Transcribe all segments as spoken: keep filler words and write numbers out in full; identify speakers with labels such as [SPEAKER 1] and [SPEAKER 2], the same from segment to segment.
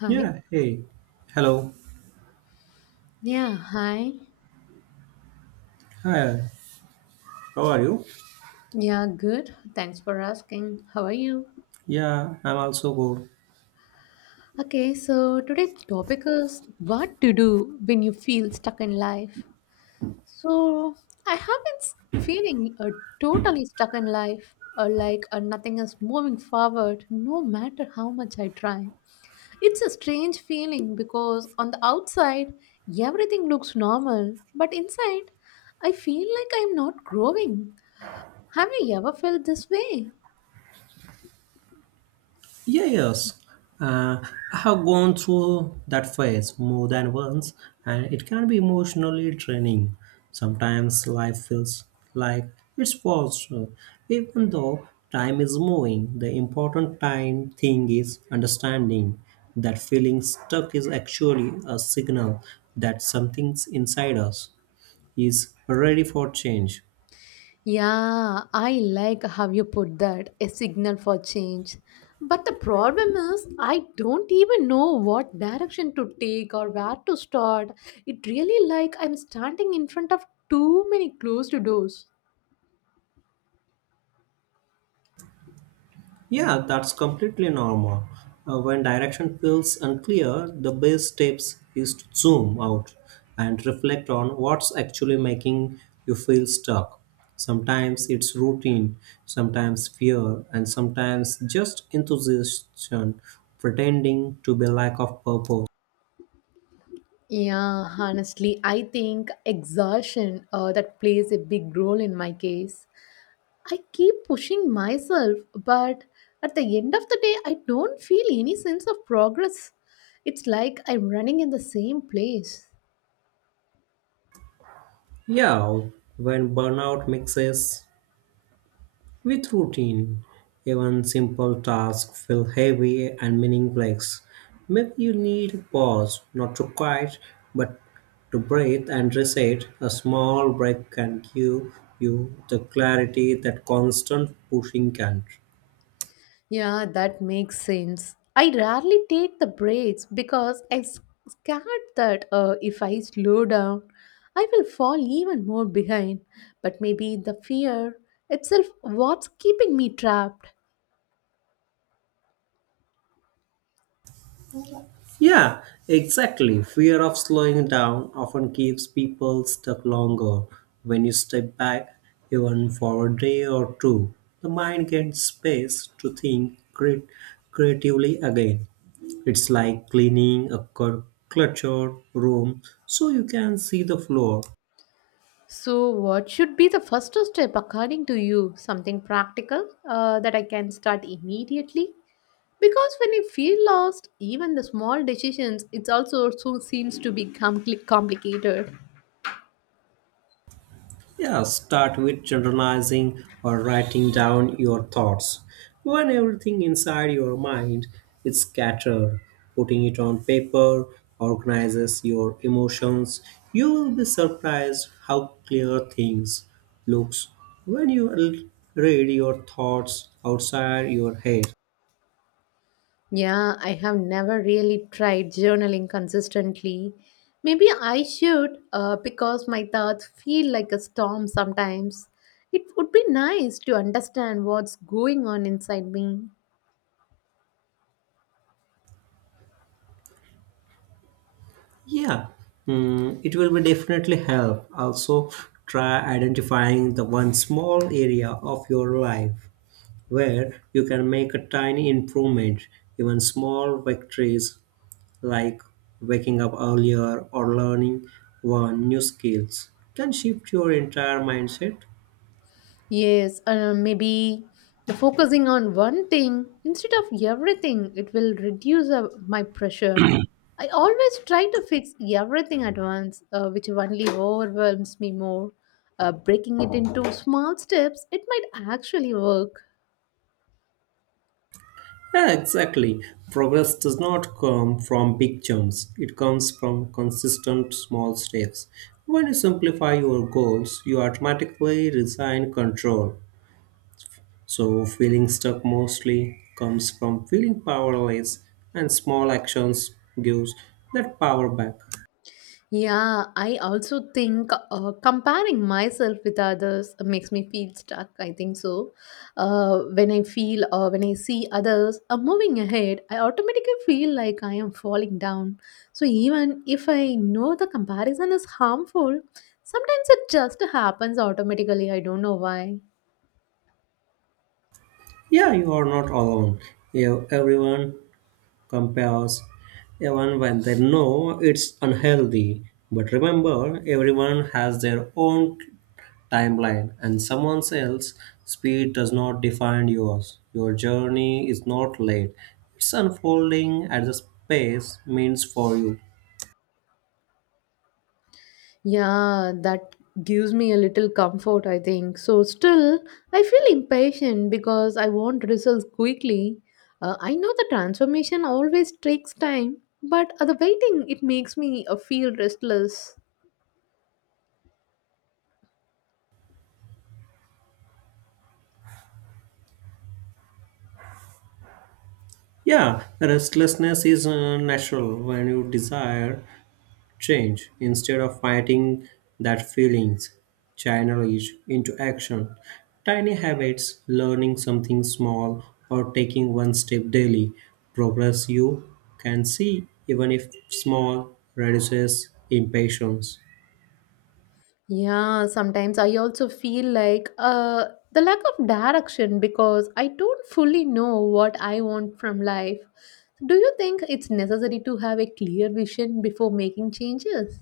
[SPEAKER 1] Hi.
[SPEAKER 2] Yeah, hey. Hello.
[SPEAKER 1] Yeah, hi.
[SPEAKER 2] Hi. How are you?
[SPEAKER 1] Yeah, good. Thanks for asking. How are you?
[SPEAKER 2] Yeah, I'm also good.
[SPEAKER 1] Okay, so today's topic is what to do when you feel stuck in life. So, I have been s- feeling uh, totally stuck in life, uh, like uh, nothing is moving forward no matter how much I try. It's a strange feeling because on the outside, everything looks normal, but inside, I feel like I'm not growing. Have you ever felt this way?
[SPEAKER 2] Yeah, yes. Uh, I have gone through that phase more than once, and it can be emotionally draining. Sometimes life feels like it's paused, uh, even though time is moving. The important time thing is understanding that feeling stuck is actually a signal that something's inside us is ready for change.
[SPEAKER 1] Yeah, I like how you put that, a signal for change. But the problem is, I don't even know what direction to take or where to start. It really like I'm standing in front of too many closed doors.
[SPEAKER 2] Yeah, that's completely normal. Uh, when direction feels unclear, the best steps is to zoom out and reflect on what's actually making you feel stuck. Sometimes it's routine, sometimes fear, and sometimes just enthusiasm pretending to be lack of purpose.
[SPEAKER 1] Yeah, honestly, I think exhaustion uh, that plays a big role in my case. I keep pushing myself, but at the end of the day, I don't feel any sense of progress. It's like I'm running in the same place.
[SPEAKER 2] Yeah, when burnout mixes with routine, even simple tasks feel heavy and meaningless. Maybe you need a pause, not to quiet, but to breathe and reset. A small break can give you the clarity that constant pushing can't.
[SPEAKER 1] Yeah, that makes sense. I rarely take the breaks because I'm s- scared that uh, if I slow down, I will fall even more behind. But maybe the fear itself what's keeping me trapped.
[SPEAKER 2] Yeah, exactly. Fear of slowing down often keeps people stuck longer. When you step back, even for a day or two, the mind gets space to think cre- creatively again. It's like cleaning a cl- cluttered room so you can see the floor.
[SPEAKER 1] So, what should be the first step according to you? Something practical uh, that I can start immediately? Because when you feel lost, even the small decisions, it also so seems to be compli complicated.
[SPEAKER 2] Yeah, start with journalizing or writing down your thoughts. When everything inside your mind is scattered, putting it on paper organizes your emotions. You will be surprised how clear things looks when you l- read your thoughts outside your head.
[SPEAKER 1] Yeah, I have never really tried journaling consistently. Maybe I should uh, because my thoughts feel like a storm sometimes. It would be nice to understand what's going on inside me.
[SPEAKER 2] Yeah, mm, it will be definitely help. Also, try identifying the one small area of your life where you can make a tiny improvement, even small victories like waking up earlier or learning one new skills can shift your entire mindset.
[SPEAKER 1] Yes, uh, maybe the focusing on one thing instead of everything, it will reduce uh, my pressure. I always try to fix everything at once, uh, which only overwhelms me more. Uh, breaking it into small steps, it might actually work.
[SPEAKER 2] Yeah, exactly. Progress does not come from big jumps. It comes from consistent small steps. When you simplify your goals, you automatically resign control. So, feeling stuck mostly comes from feeling powerless, and small actions gives that power back.
[SPEAKER 1] Yeah, I also think uh, comparing myself with others makes me feel stuck. I think so. Uh, when I feel or when I see others are moving ahead, I automatically feel like I am falling down. So even if I know the comparison is harmful, sometimes it just happens automatically. I don't know why.
[SPEAKER 2] Yeah, you are not alone. You, everyone compares, even when they know it's unhealthy. But remember, everyone has their own timeline, and someone else's speed does not define yours. Your journey is not late; it's unfolding at the pace means for you.
[SPEAKER 1] Yeah, that gives me a little comfort, I think. So, still, I feel impatient because I want results quickly. Uh, I know the transformation always takes time, but uh, the waiting, it makes me uh, feel restless.
[SPEAKER 2] Yeah, restlessness is uh, natural when you desire change. Instead of fighting that feelings, channel it into action. Tiny habits, learning something small, or taking one step daily. Progress you can see, even if small, reduces impatience.
[SPEAKER 1] Yeah, sometimes I also feel like uh, the lack of direction because I don't fully know what I want from life. Do you think it's necessary to have a clear vision before making changes?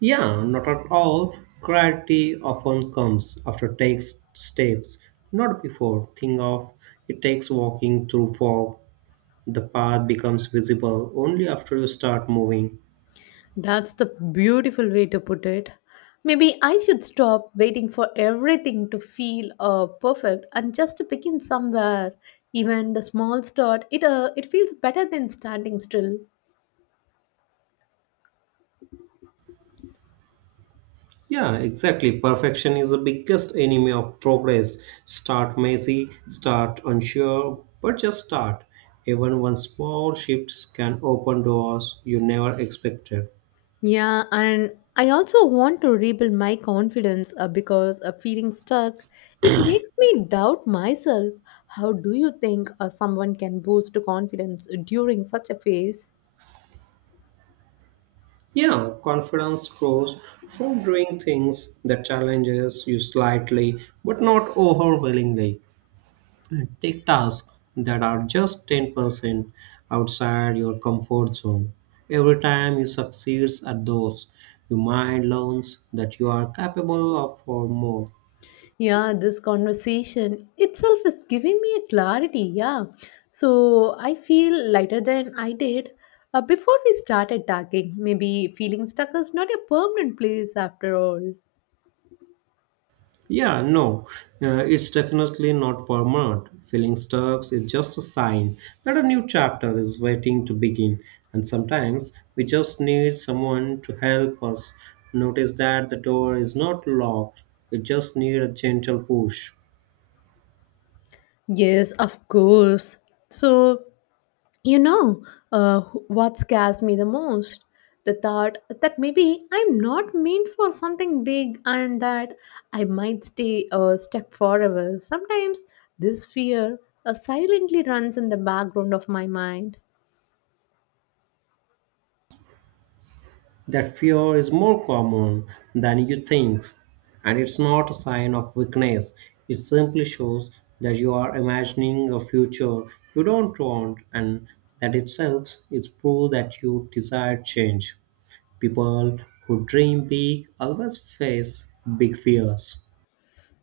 [SPEAKER 2] Yeah, not at all. Clarity often comes after takes steps, not before. Think of it takes walking through fog the path becomes visible only after you start moving.
[SPEAKER 1] That's the beautiful way to put it. Maybe I should stop waiting for everything to feel uh, perfect and just begin somewhere. Even the small start, it uh, it feels better than standing still.
[SPEAKER 2] Yeah, exactly. Perfection is the biggest enemy of progress. Start messy, start unsure, but just start. Even one small shifts can open doors you never expected.
[SPEAKER 1] Yeah, and I also want to rebuild my confidence uh, because uh, feeling stuck, it makes me doubt myself. How do you think uh, someone can boost confidence during such a phase?
[SPEAKER 2] Yeah, confidence grows from doing things that challenges you slightly but not overwhelmingly. Take tasks that are just ten percent outside your comfort zone. Every time you succeed at those, your mind learns that you are capable of for more.
[SPEAKER 1] Yeah, this conversation itself is giving me a clarity. Yeah. So I feel lighter than I did uh, before we started talking. Maybe feeling stuck is not a permanent place after all.
[SPEAKER 2] Yeah, no, uh, it's definitely not permanent. Feeling stuck is just a sign that a new chapter is waiting to begin, and sometimes we just need someone to help us notice that the door is not locked. We just need a gentle push.
[SPEAKER 1] Yes, of course. So, you know, uh, what scares me the most? The thought that maybe I'm not meant for something big and that I might stay uh, stuck forever. Sometimes this fear uh, silently runs in the background of my mind.
[SPEAKER 2] That fear is more common than you think, and it's not a sign of weakness. It simply shows that you are imagining a future you don't want, and that itself is proof that you desire change. People who dream big always face big fears.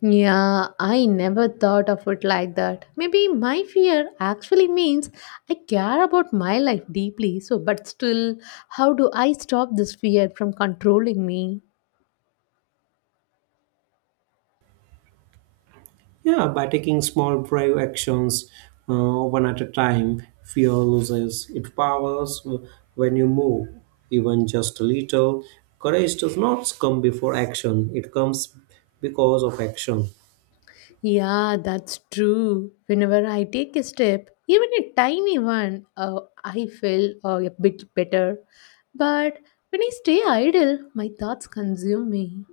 [SPEAKER 1] Yeah, I never thought of it like that. Maybe my fear actually means I care about my life deeply. So, but still, how do I stop this fear from controlling me?
[SPEAKER 2] Yeah, by taking small brave actions uh, one at a time, fear loses its powers uh, when you move, even just a little. Courage does not come before action, it comes because of action.
[SPEAKER 1] Yeah, that's true. Whenever I take a step, even a tiny one, uh, I feel uh, a bit better. But when I stay idle, my thoughts consume me.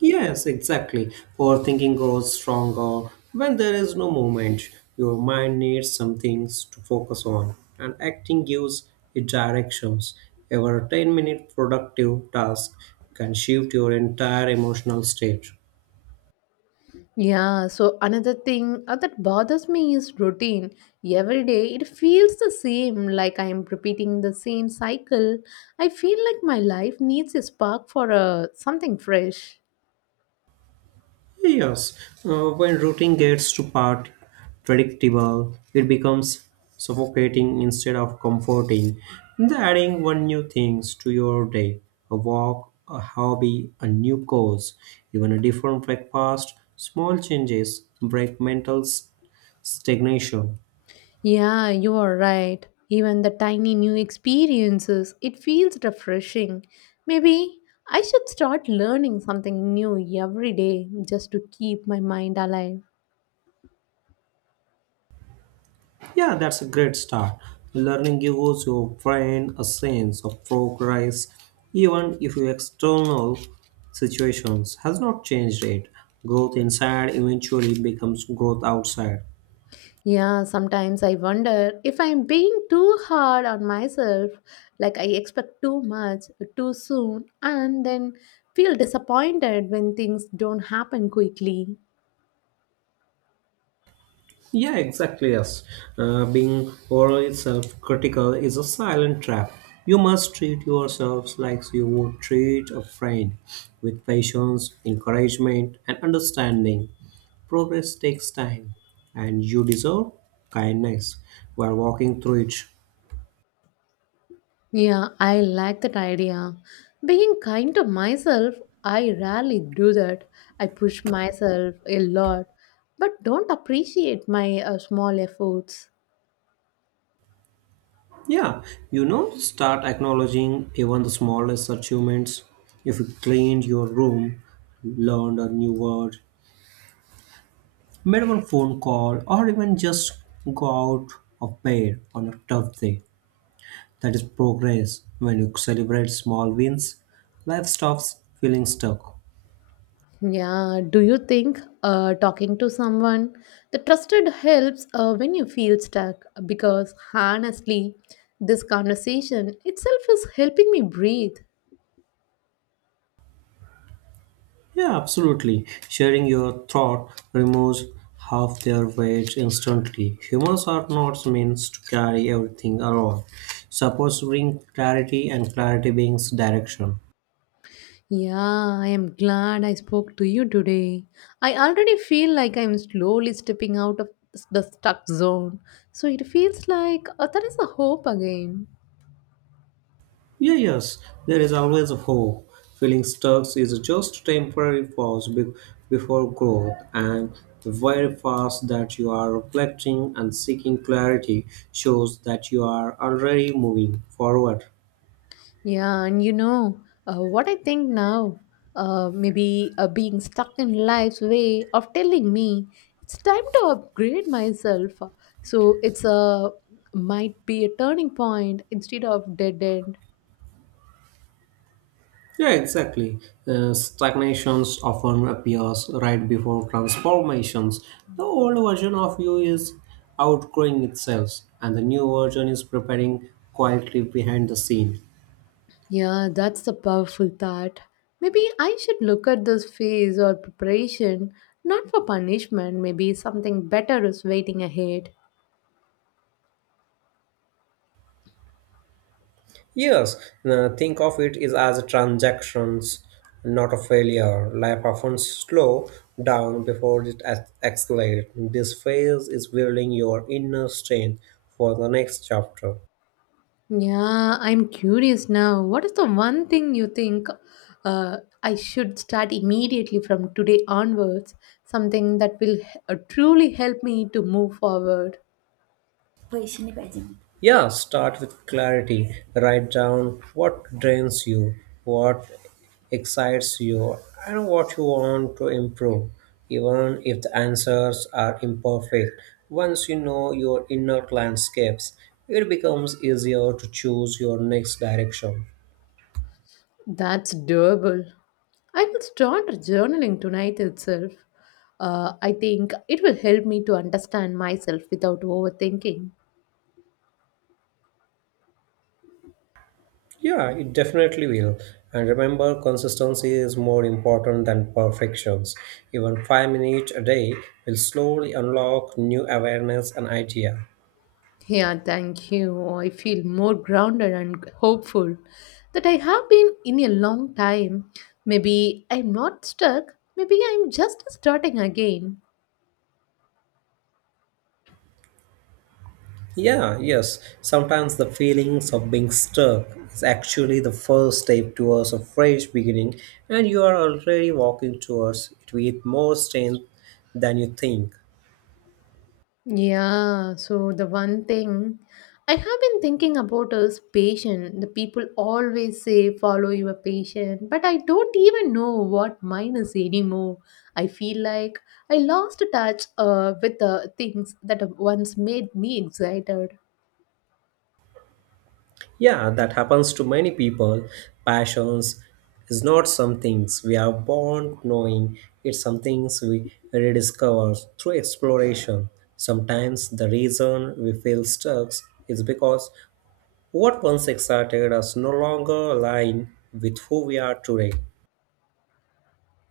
[SPEAKER 2] Yes, exactly. Overthinking grows stronger when there is no movement. Your mind needs some things to focus on, and acting gives it directions. Every ten minute productive task can shift your entire emotional state.
[SPEAKER 1] Yeah, so another thing uh, that bothers me is routine. Every day it feels the same, like I am repeating the same cycle. I feel like my life needs a spark for uh, something fresh.
[SPEAKER 2] Yes, uh, when routing gets too part predictable, it becomes suffocating instead of comforting. And adding one new things to your day, a walk, a hobby, a new course, even a different breakfast, small changes break mental s- stagnation.
[SPEAKER 1] Yeah, you are right. Even the tiny new experiences, it feels refreshing. Maybe I should start learning something new every day just to keep my mind alive.
[SPEAKER 2] Yeah, that's a great start. Learning gives your brain a sense of progress, even if your external situations has not changed it. Growth inside eventually becomes growth outside.
[SPEAKER 1] Yeah, sometimes I wonder if I'm being too hard on myself, like I expect too much too soon, and then feel disappointed when things don't happen quickly.
[SPEAKER 2] Yeah, exactly. Yes. Uh, being overly self critical is a silent trap. You must treat yourselves like you would treat a friend with patience, encouragement, and understanding. Progress takes time, and you deserve kindness while walking through it.
[SPEAKER 1] Yeah, I like that idea. Being kind to myself, I rarely do that. I push myself a lot, but don't appreciate my uh, small efforts.
[SPEAKER 2] Yeah, you know, start acknowledging even the smallest achievements. If you cleaned your room, learned a new word, made one phone call, or even just go out of bed on a tough day. That is progress. When you celebrate small wins, life stops feeling stuck.
[SPEAKER 1] Yeah, do you think uh, talking to someone the trusted helps uh, when you feel stuck? Because honestly, this conversation itself is helping me breathe.
[SPEAKER 2] Yeah, absolutely. Sharing your thought removes half their weight instantly. Humans are not meant to carry everything around. Suppose bring clarity and clarity brings direction.
[SPEAKER 1] Yeah, I am glad I spoke to you today. I already feel like I am slowly stepping out of the stuck zone. So it feels like uh, there is a hope again.
[SPEAKER 2] Yeah, yes, there is always a hope. Feeling stuck is just a temporary pause be- before growth, and the very fast that you are reflecting and seeking clarity shows that you are already moving forward.
[SPEAKER 1] Yeah, and you know uh, what I think now? Uh, maybe uh, being stuck in life's way of telling me it's time to upgrade myself. So it's a might be a turning point instead of dead end.
[SPEAKER 2] Yeah, exactly. Uh, stagnations often appears right before transformations. The old version of you is outgrowing itself, and the new version is preparing quietly behind the scene.
[SPEAKER 1] Yeah, that's a powerful thought. Maybe I should look at this phase or preparation not for punishment, maybe something better is waiting ahead.
[SPEAKER 2] Yes, uh, think of it is as transactions, not a failure. Life often slow down before it ex- accelerates. This phase is building your inner strength for the next chapter.
[SPEAKER 1] Yeah, I'm curious now. What is the one thing you think uh, I should start immediately from today onwards? Something that will uh, truly help me to move forward.
[SPEAKER 2] Poesia pageant. Yeah, start with clarity. Write down what drains you, what excites you, and what you want to improve, even if the answers are imperfect. Once you know your inner landscapes, it becomes easier to choose your next direction.
[SPEAKER 1] That's doable. I will start journaling tonight itself. Uh, I think it will help me to understand myself without overthinking.
[SPEAKER 2] Yeah, it definitely will. And remember, consistency is more important than perfections. Even five minutes a day will slowly unlock new awareness and idea.
[SPEAKER 1] Yeah, thank you. I feel more grounded and hopeful that I have been in a long time. Maybe I'm not stuck. Maybe I'm just starting again.
[SPEAKER 2] Yeah, yes. Sometimes the feelings of being stuck is actually the first step towards a fresh beginning, and you are already walking towards it with more strength than you think.
[SPEAKER 1] Yeah, so the one thing I have been thinking about is patient. The people always say follow your patient, but I don't even know what mine is anymore. I feel like I lost touch uh, with the things that once made me excited.
[SPEAKER 2] Yeah, that happens to many people. Passions is not some things we are born knowing, it's some things we rediscover through exploration. Sometimes the reason we feel stuck is because what once excited us no longer align with who we are today.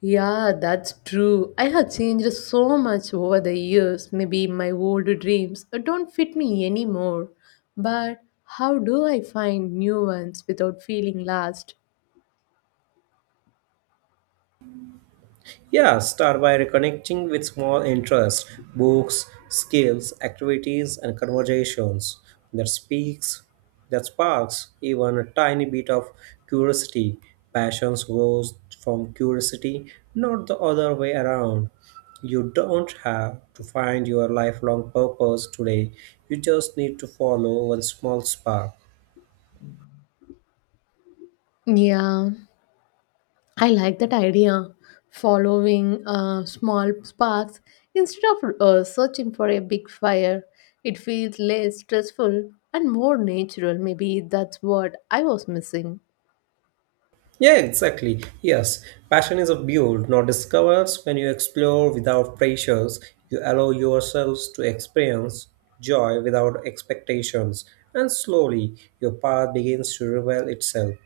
[SPEAKER 1] Yeah, that's true. I have changed so much over the years. Maybe my old dreams don't fit me anymore. But how do I find new ones without feeling lost?
[SPEAKER 2] Yeah, start by reconnecting with small interests, books, skills, activities, and conversations that speaks, that sparks even a tiny bit of curiosity. Passions grows from curiosity, not the other way around. You don't have to find your lifelong purpose today. You just need to follow one small spark.
[SPEAKER 1] Yeah, I like that idea. Following uh, small sparks instead of uh, searching for a big fire. It feels less stressful and more natural. Maybe that's what I was missing.
[SPEAKER 2] Yeah, exactly. Yes, passion is a build, not discovers. When you explore without pressures, you allow yourselves to experience joy without expectations, and slowly your path begins to reveal itself.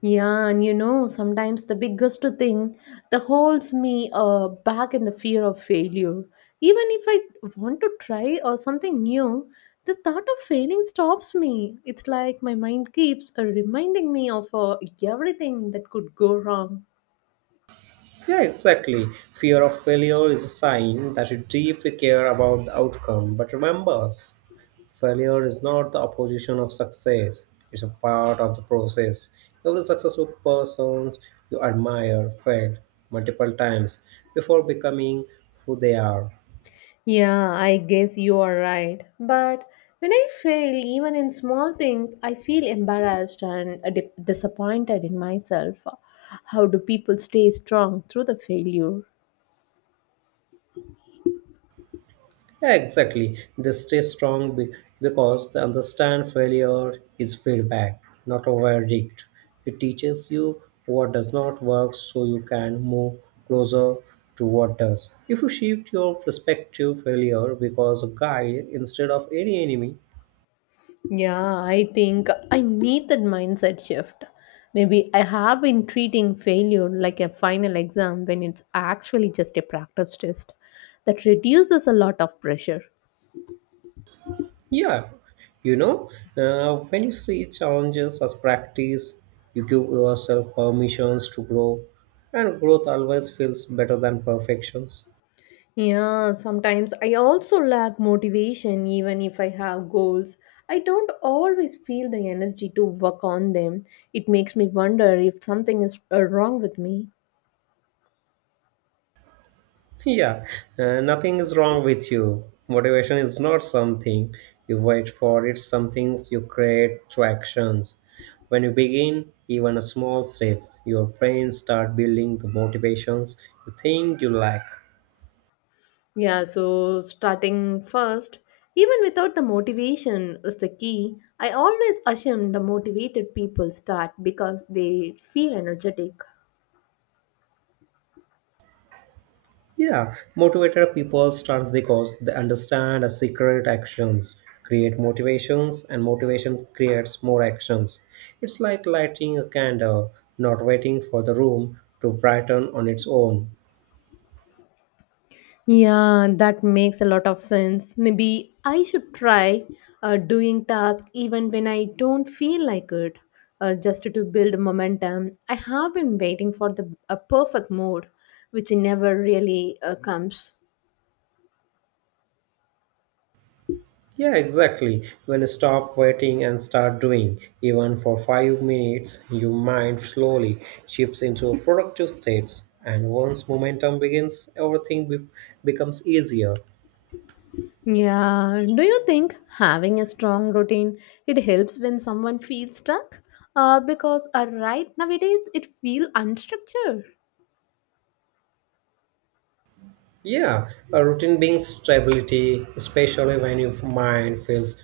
[SPEAKER 1] Yeah, and you know, sometimes the biggest thing that holds me uh, back in the fear of failure. Even if I want to try or something new, the thought of failing stops me. It's like my mind keeps uh, reminding me of uh, everything that could go wrong.
[SPEAKER 2] Yeah, exactly. Fear of failure is a sign that you deeply care about the outcome, but remember failure is not the opposition of success, it's a part of the process. Every successful person you admire failed multiple times before becoming who they are.
[SPEAKER 1] Yeah, I guess you are right. But when I fail, even in small things, I feel embarrassed and uh, di- disappointed in myself. How do people stay strong through the failure?
[SPEAKER 2] Yeah, exactly. They stay strong be- because they understand failure is feedback, not a verdict. It teaches you what does not work so you can move closer to what does. If you shift your perspective, failure becomes a guide instead of any enemy.
[SPEAKER 1] Yeah, I think I need that mindset shift. Maybe I have been treating failure like a final exam when it's actually just a practice test. That reduces a lot of pressure.
[SPEAKER 2] Yeah, you know, uh, when you see challenges as practice, you give yourself permissions to grow, and growth always feels better than perfections.
[SPEAKER 1] Yeah, sometimes I also lack motivation even if I have goals. I don't always feel the energy to work on them. It makes me wonder if something is uh, wrong with me.
[SPEAKER 2] Yeah, uh, nothing is wrong with you. Motivation is not something you wait for, it's something you create through actions. When you begin, even a small steps, your brain start building the motivations you think you lack.
[SPEAKER 1] Yeah, so starting first, even without the motivation is the key. I always assume the motivated people start because they feel energetic.
[SPEAKER 2] Yeah, motivated people starts because they understand a secret actions create motivations and motivation creates more actions. It's like lighting a candle, not waiting for the room to brighten on its own.
[SPEAKER 1] Yeah, that makes a lot of sense. Maybe I should try uh, doing tasks even when I don't feel like it, uh, just to build momentum. I have been waiting for the a perfect mood, which never really uh, comes.
[SPEAKER 2] Yeah, exactly. When you stop waiting and start doing, even for five minutes, your mind slowly shifts into a productive state. And once momentum begins, everything be- becomes easier.
[SPEAKER 1] Yeah, do you think having a strong routine it helps when someone feels stuck? Uh, because uh, right nowadays it feel unstructured.
[SPEAKER 2] Yeah, a routine brings stability, especially when your mind feels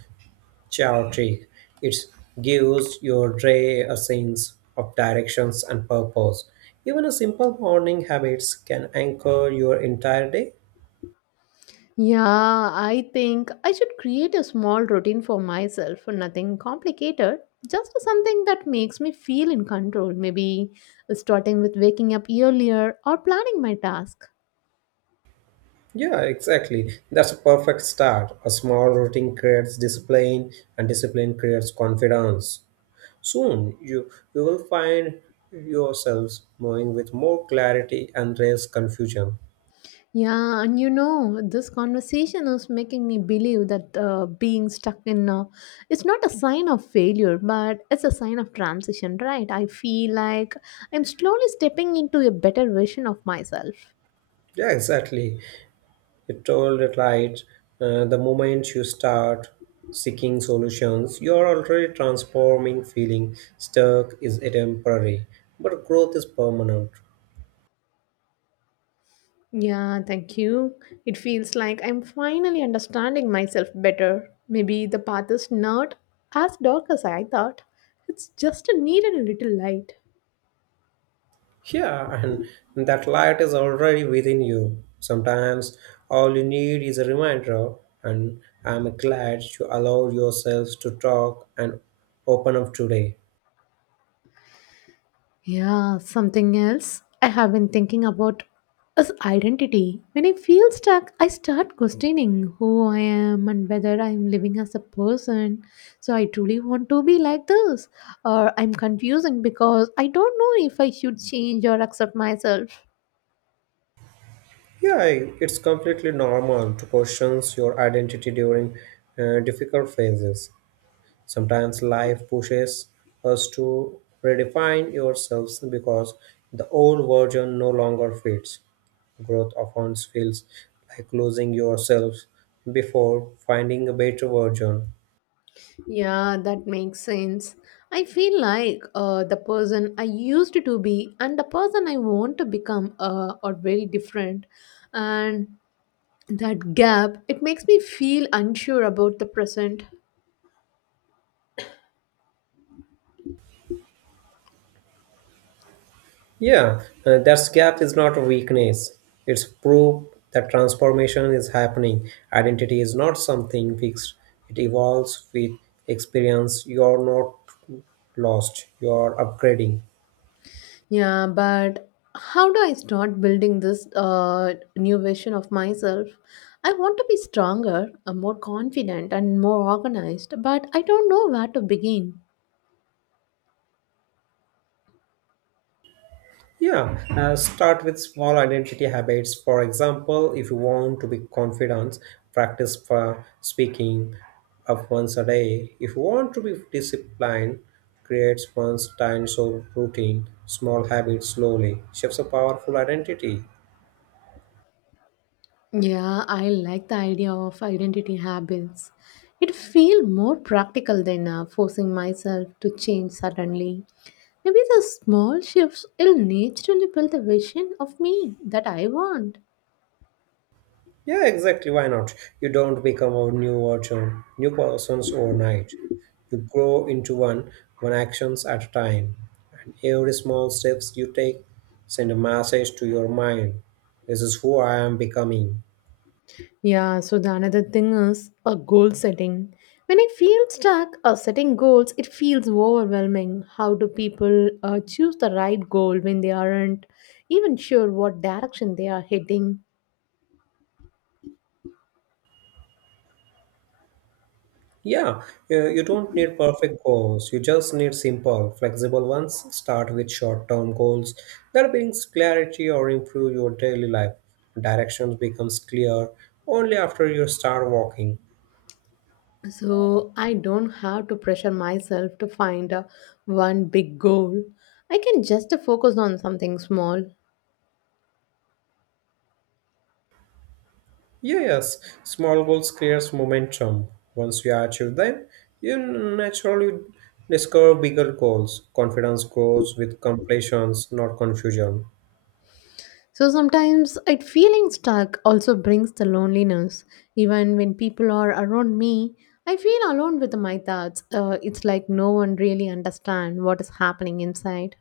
[SPEAKER 2] chaotic. It gives your day a sense of directions and purpose. Even a simple morning habits can anchor your entire day.
[SPEAKER 1] Yeah, I think I should create a small routine for myself, nothing complicated, just something that makes me feel in control. Maybe uh, starting with waking up earlier or planning my task.
[SPEAKER 2] Yeah, exactly. That's a perfect start. A small routine creates discipline, and discipline creates confidence. Soon, you you will find yourselves moving with more clarity and less confusion.
[SPEAKER 1] Yeah, and you know, this conversation is making me believe that uh, being stuck in uh, it's not a sign of failure, but it's a sign of transition, right? I feel like I'm slowly stepping into a better version of myself.
[SPEAKER 2] Yeah, exactly. It told it right. Uh, the moment you start seeking solutions, you're already transforming feeling stuck is a temporary, but growth is permanent.
[SPEAKER 1] Yeah, thank you. It feels like I'm finally understanding myself better. Maybe the path is not as dark as I thought. It's just needed a little light.
[SPEAKER 2] Yeah, and that light is already within you. Sometimes all you need is a reminder, and I'm glad you allowed yourselves to talk and open up today.
[SPEAKER 1] Yeah, something else I have been thinking about is identity. When I feel stuck, I start questioning who I am and whether I am living as a person. So I truly want to be like this, or I'm confusing because I don't know if I should change or accept myself.
[SPEAKER 2] Yeah, it's completely normal to question your identity during uh, difficult phases. Sometimes life pushes us to redefine yourselves because the old version no longer fits. Growth often feels like losing yourself before finding a better version.
[SPEAKER 1] Yeah, that makes sense. I feel like uh, the person I used to be and the person I want to become uh, are very different. And that gap it makes me feel unsure about the present.
[SPEAKER 2] Yeah, uh, that gap is not a weakness. It's proof that transformation is happening. Identity is not something fixed, it evolves with experience. You're not lost, you're upgrading.
[SPEAKER 1] Yeah, but how do I start building this uh, new version of myself. I want to be stronger uh, more confident and more organized, but I don't know where to begin.
[SPEAKER 2] Yeah, uh, start with small identity habits. For example, if you want to be confident, practice for speaking up once a day. If you want to be disciplined, create one's time so routine. Small habits slowly shapes a powerful identity.
[SPEAKER 1] Yeah, I like the idea of identity habits. It feels more practical than uh, forcing myself to change suddenly. Maybe the small shifts will naturally build the vision of me that I want.
[SPEAKER 2] Yeah, exactly. Why not? You don't become a new version, new persons overnight. You grow into one, one actions at a time. And every small steps you take send a message to your mind. This is who I am becoming.
[SPEAKER 1] Yeah, so the another thing is a goal setting. When I feel stuck or setting goals, it feels overwhelming. How do people uh, choose the right goal when they aren't even sure what direction they are heading?
[SPEAKER 2] Yeah, you you don't need perfect goals. You just need simple, flexible ones. Start with short-term goals that brings clarity or improve your daily life. Directions becomes clear only after you start walking.
[SPEAKER 1] So I don't have to pressure myself to find uh, one big goal. I can just focus on something small.
[SPEAKER 2] Yes, small goals creates momentum. Once you achieve them, you naturally discover bigger goals. Confidence grows with completions, not confusion.
[SPEAKER 1] So sometimes it feeling stuck also brings the loneliness. Even when people are around me, I feel alone with my thoughts. Uh, it's like no one really understand what is happening inside.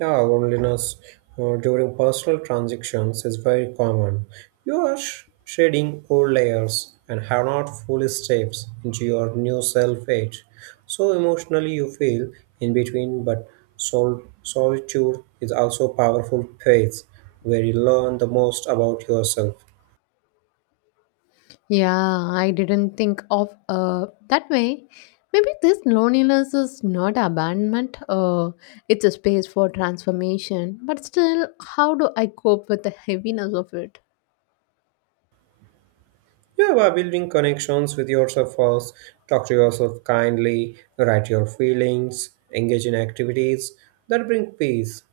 [SPEAKER 2] Yeah, loneliness uh, during personal transactions is very common. You are sh- shedding old layers and have not fully stepped into your new self yet. So emotionally, you feel in between, but sol- solitude is also a powerful phase where you learn the most about yourself.
[SPEAKER 1] Yeah, I didn't think of uh, that way. Maybe this loneliness is not abandonment. Uh, it's a space for transformation. But still, how do I cope with the heaviness of it?
[SPEAKER 2] You are building connections with yourself first, talk to yourself kindly, write your feelings, engage in activities that bring peace.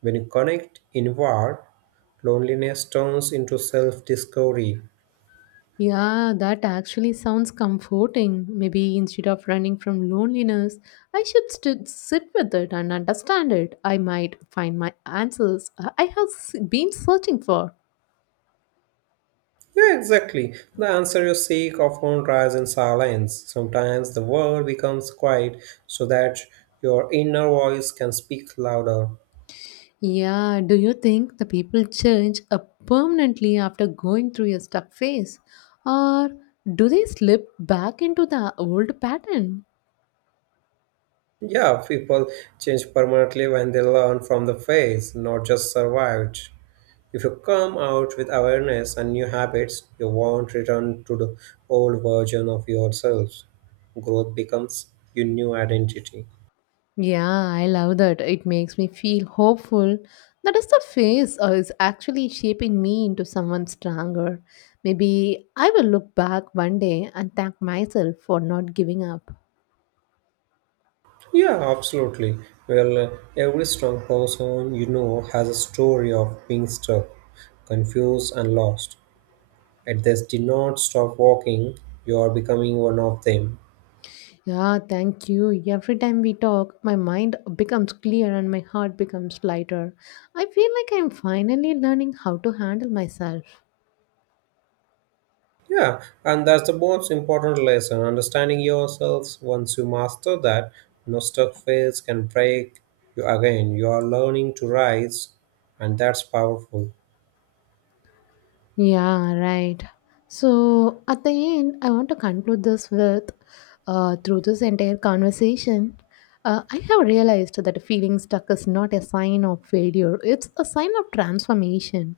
[SPEAKER 2] When you connect inward, loneliness turns into self discovery.
[SPEAKER 1] Yeah, that actually sounds comforting. Maybe instead of running from loneliness, I should st- sit with it and understand it. I might find my answers I I have s- been searching for.
[SPEAKER 2] Yeah, exactly. The answer you seek often lies in silence. Sometimes the world becomes quiet so that your inner voice can speak louder.
[SPEAKER 1] Yeah, do you think the people change uh, permanently after going through a stuck phase? Or do they slip back into the old pattern?
[SPEAKER 2] Yeah, people change permanently when they learn from the fails, not just survived. If you come out with awareness and new habits, you won't return to the old version of yourself. Growth becomes your new identity.
[SPEAKER 1] Yeah, I love that. It makes me feel hopeful. That is the phase uh, is actually shaping me into someone stronger. Maybe I will look back one day and thank myself for not giving up.
[SPEAKER 2] Yeah, absolutely. Well, uh, every strong person you know has a story of being stuck, confused, and lost. Yet they did not stop walking, you are becoming one of them.
[SPEAKER 1] Yeah, thank you. Every time we talk, my mind becomes clear and my heart becomes lighter. I feel like I'm finally learning how to handle myself.
[SPEAKER 2] Yeah, and that's the most important lesson understanding yourselves. Once you master that, no stuck phase can break you again. You are learning to rise, and that's powerful.
[SPEAKER 1] Yeah, right. So at the end, I want to conclude this with uh, through this entire conversation, uh, I have realized that feeling stuck is not a sign of failure, it's a sign of transformation.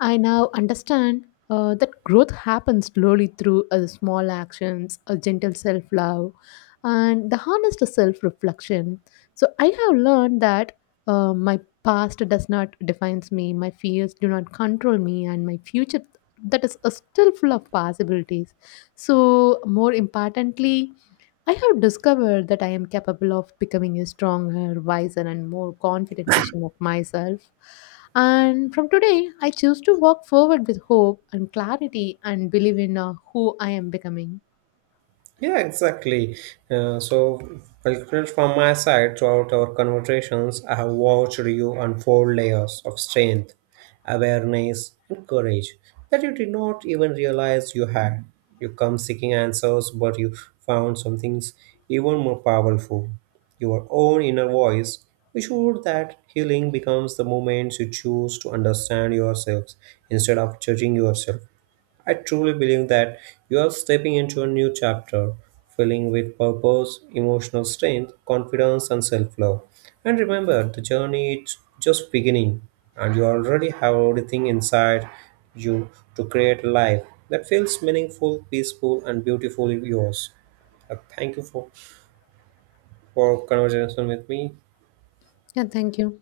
[SPEAKER 1] I now understand uh, that growth happens slowly through uh, small actions, a gentle self love, and the honest self reflection. So I have learned that uh, my past does not define me, my fears do not control me, and my future that is uh, still full of possibilities. So more importantly, I have discovered that I am capable of becoming a stronger, wiser, and more confident version of myself. And from today, I choose to walk forward with hope and clarity and believe in uh, who I am becoming.
[SPEAKER 2] Yeah, exactly. Uh, so, conclude from my side, throughout our conversations, I have watched you unfold layers of strength, awareness, and courage that you did not even realize you had. You come seeking answers, but you found something even more powerful your own inner voice. We showed that healing becomes the moment you choose to understand yourselves instead of judging yourself. I truly believe that you are stepping into a new chapter, filling with purpose, emotional strength, confidence, and self love. And remember, the journey is just beginning, and you already have everything inside you to create a life that feels meaningful, peaceful, and beautifully yours. Uh, Thank you for, for conversation with me.
[SPEAKER 1] Yeah, thank you.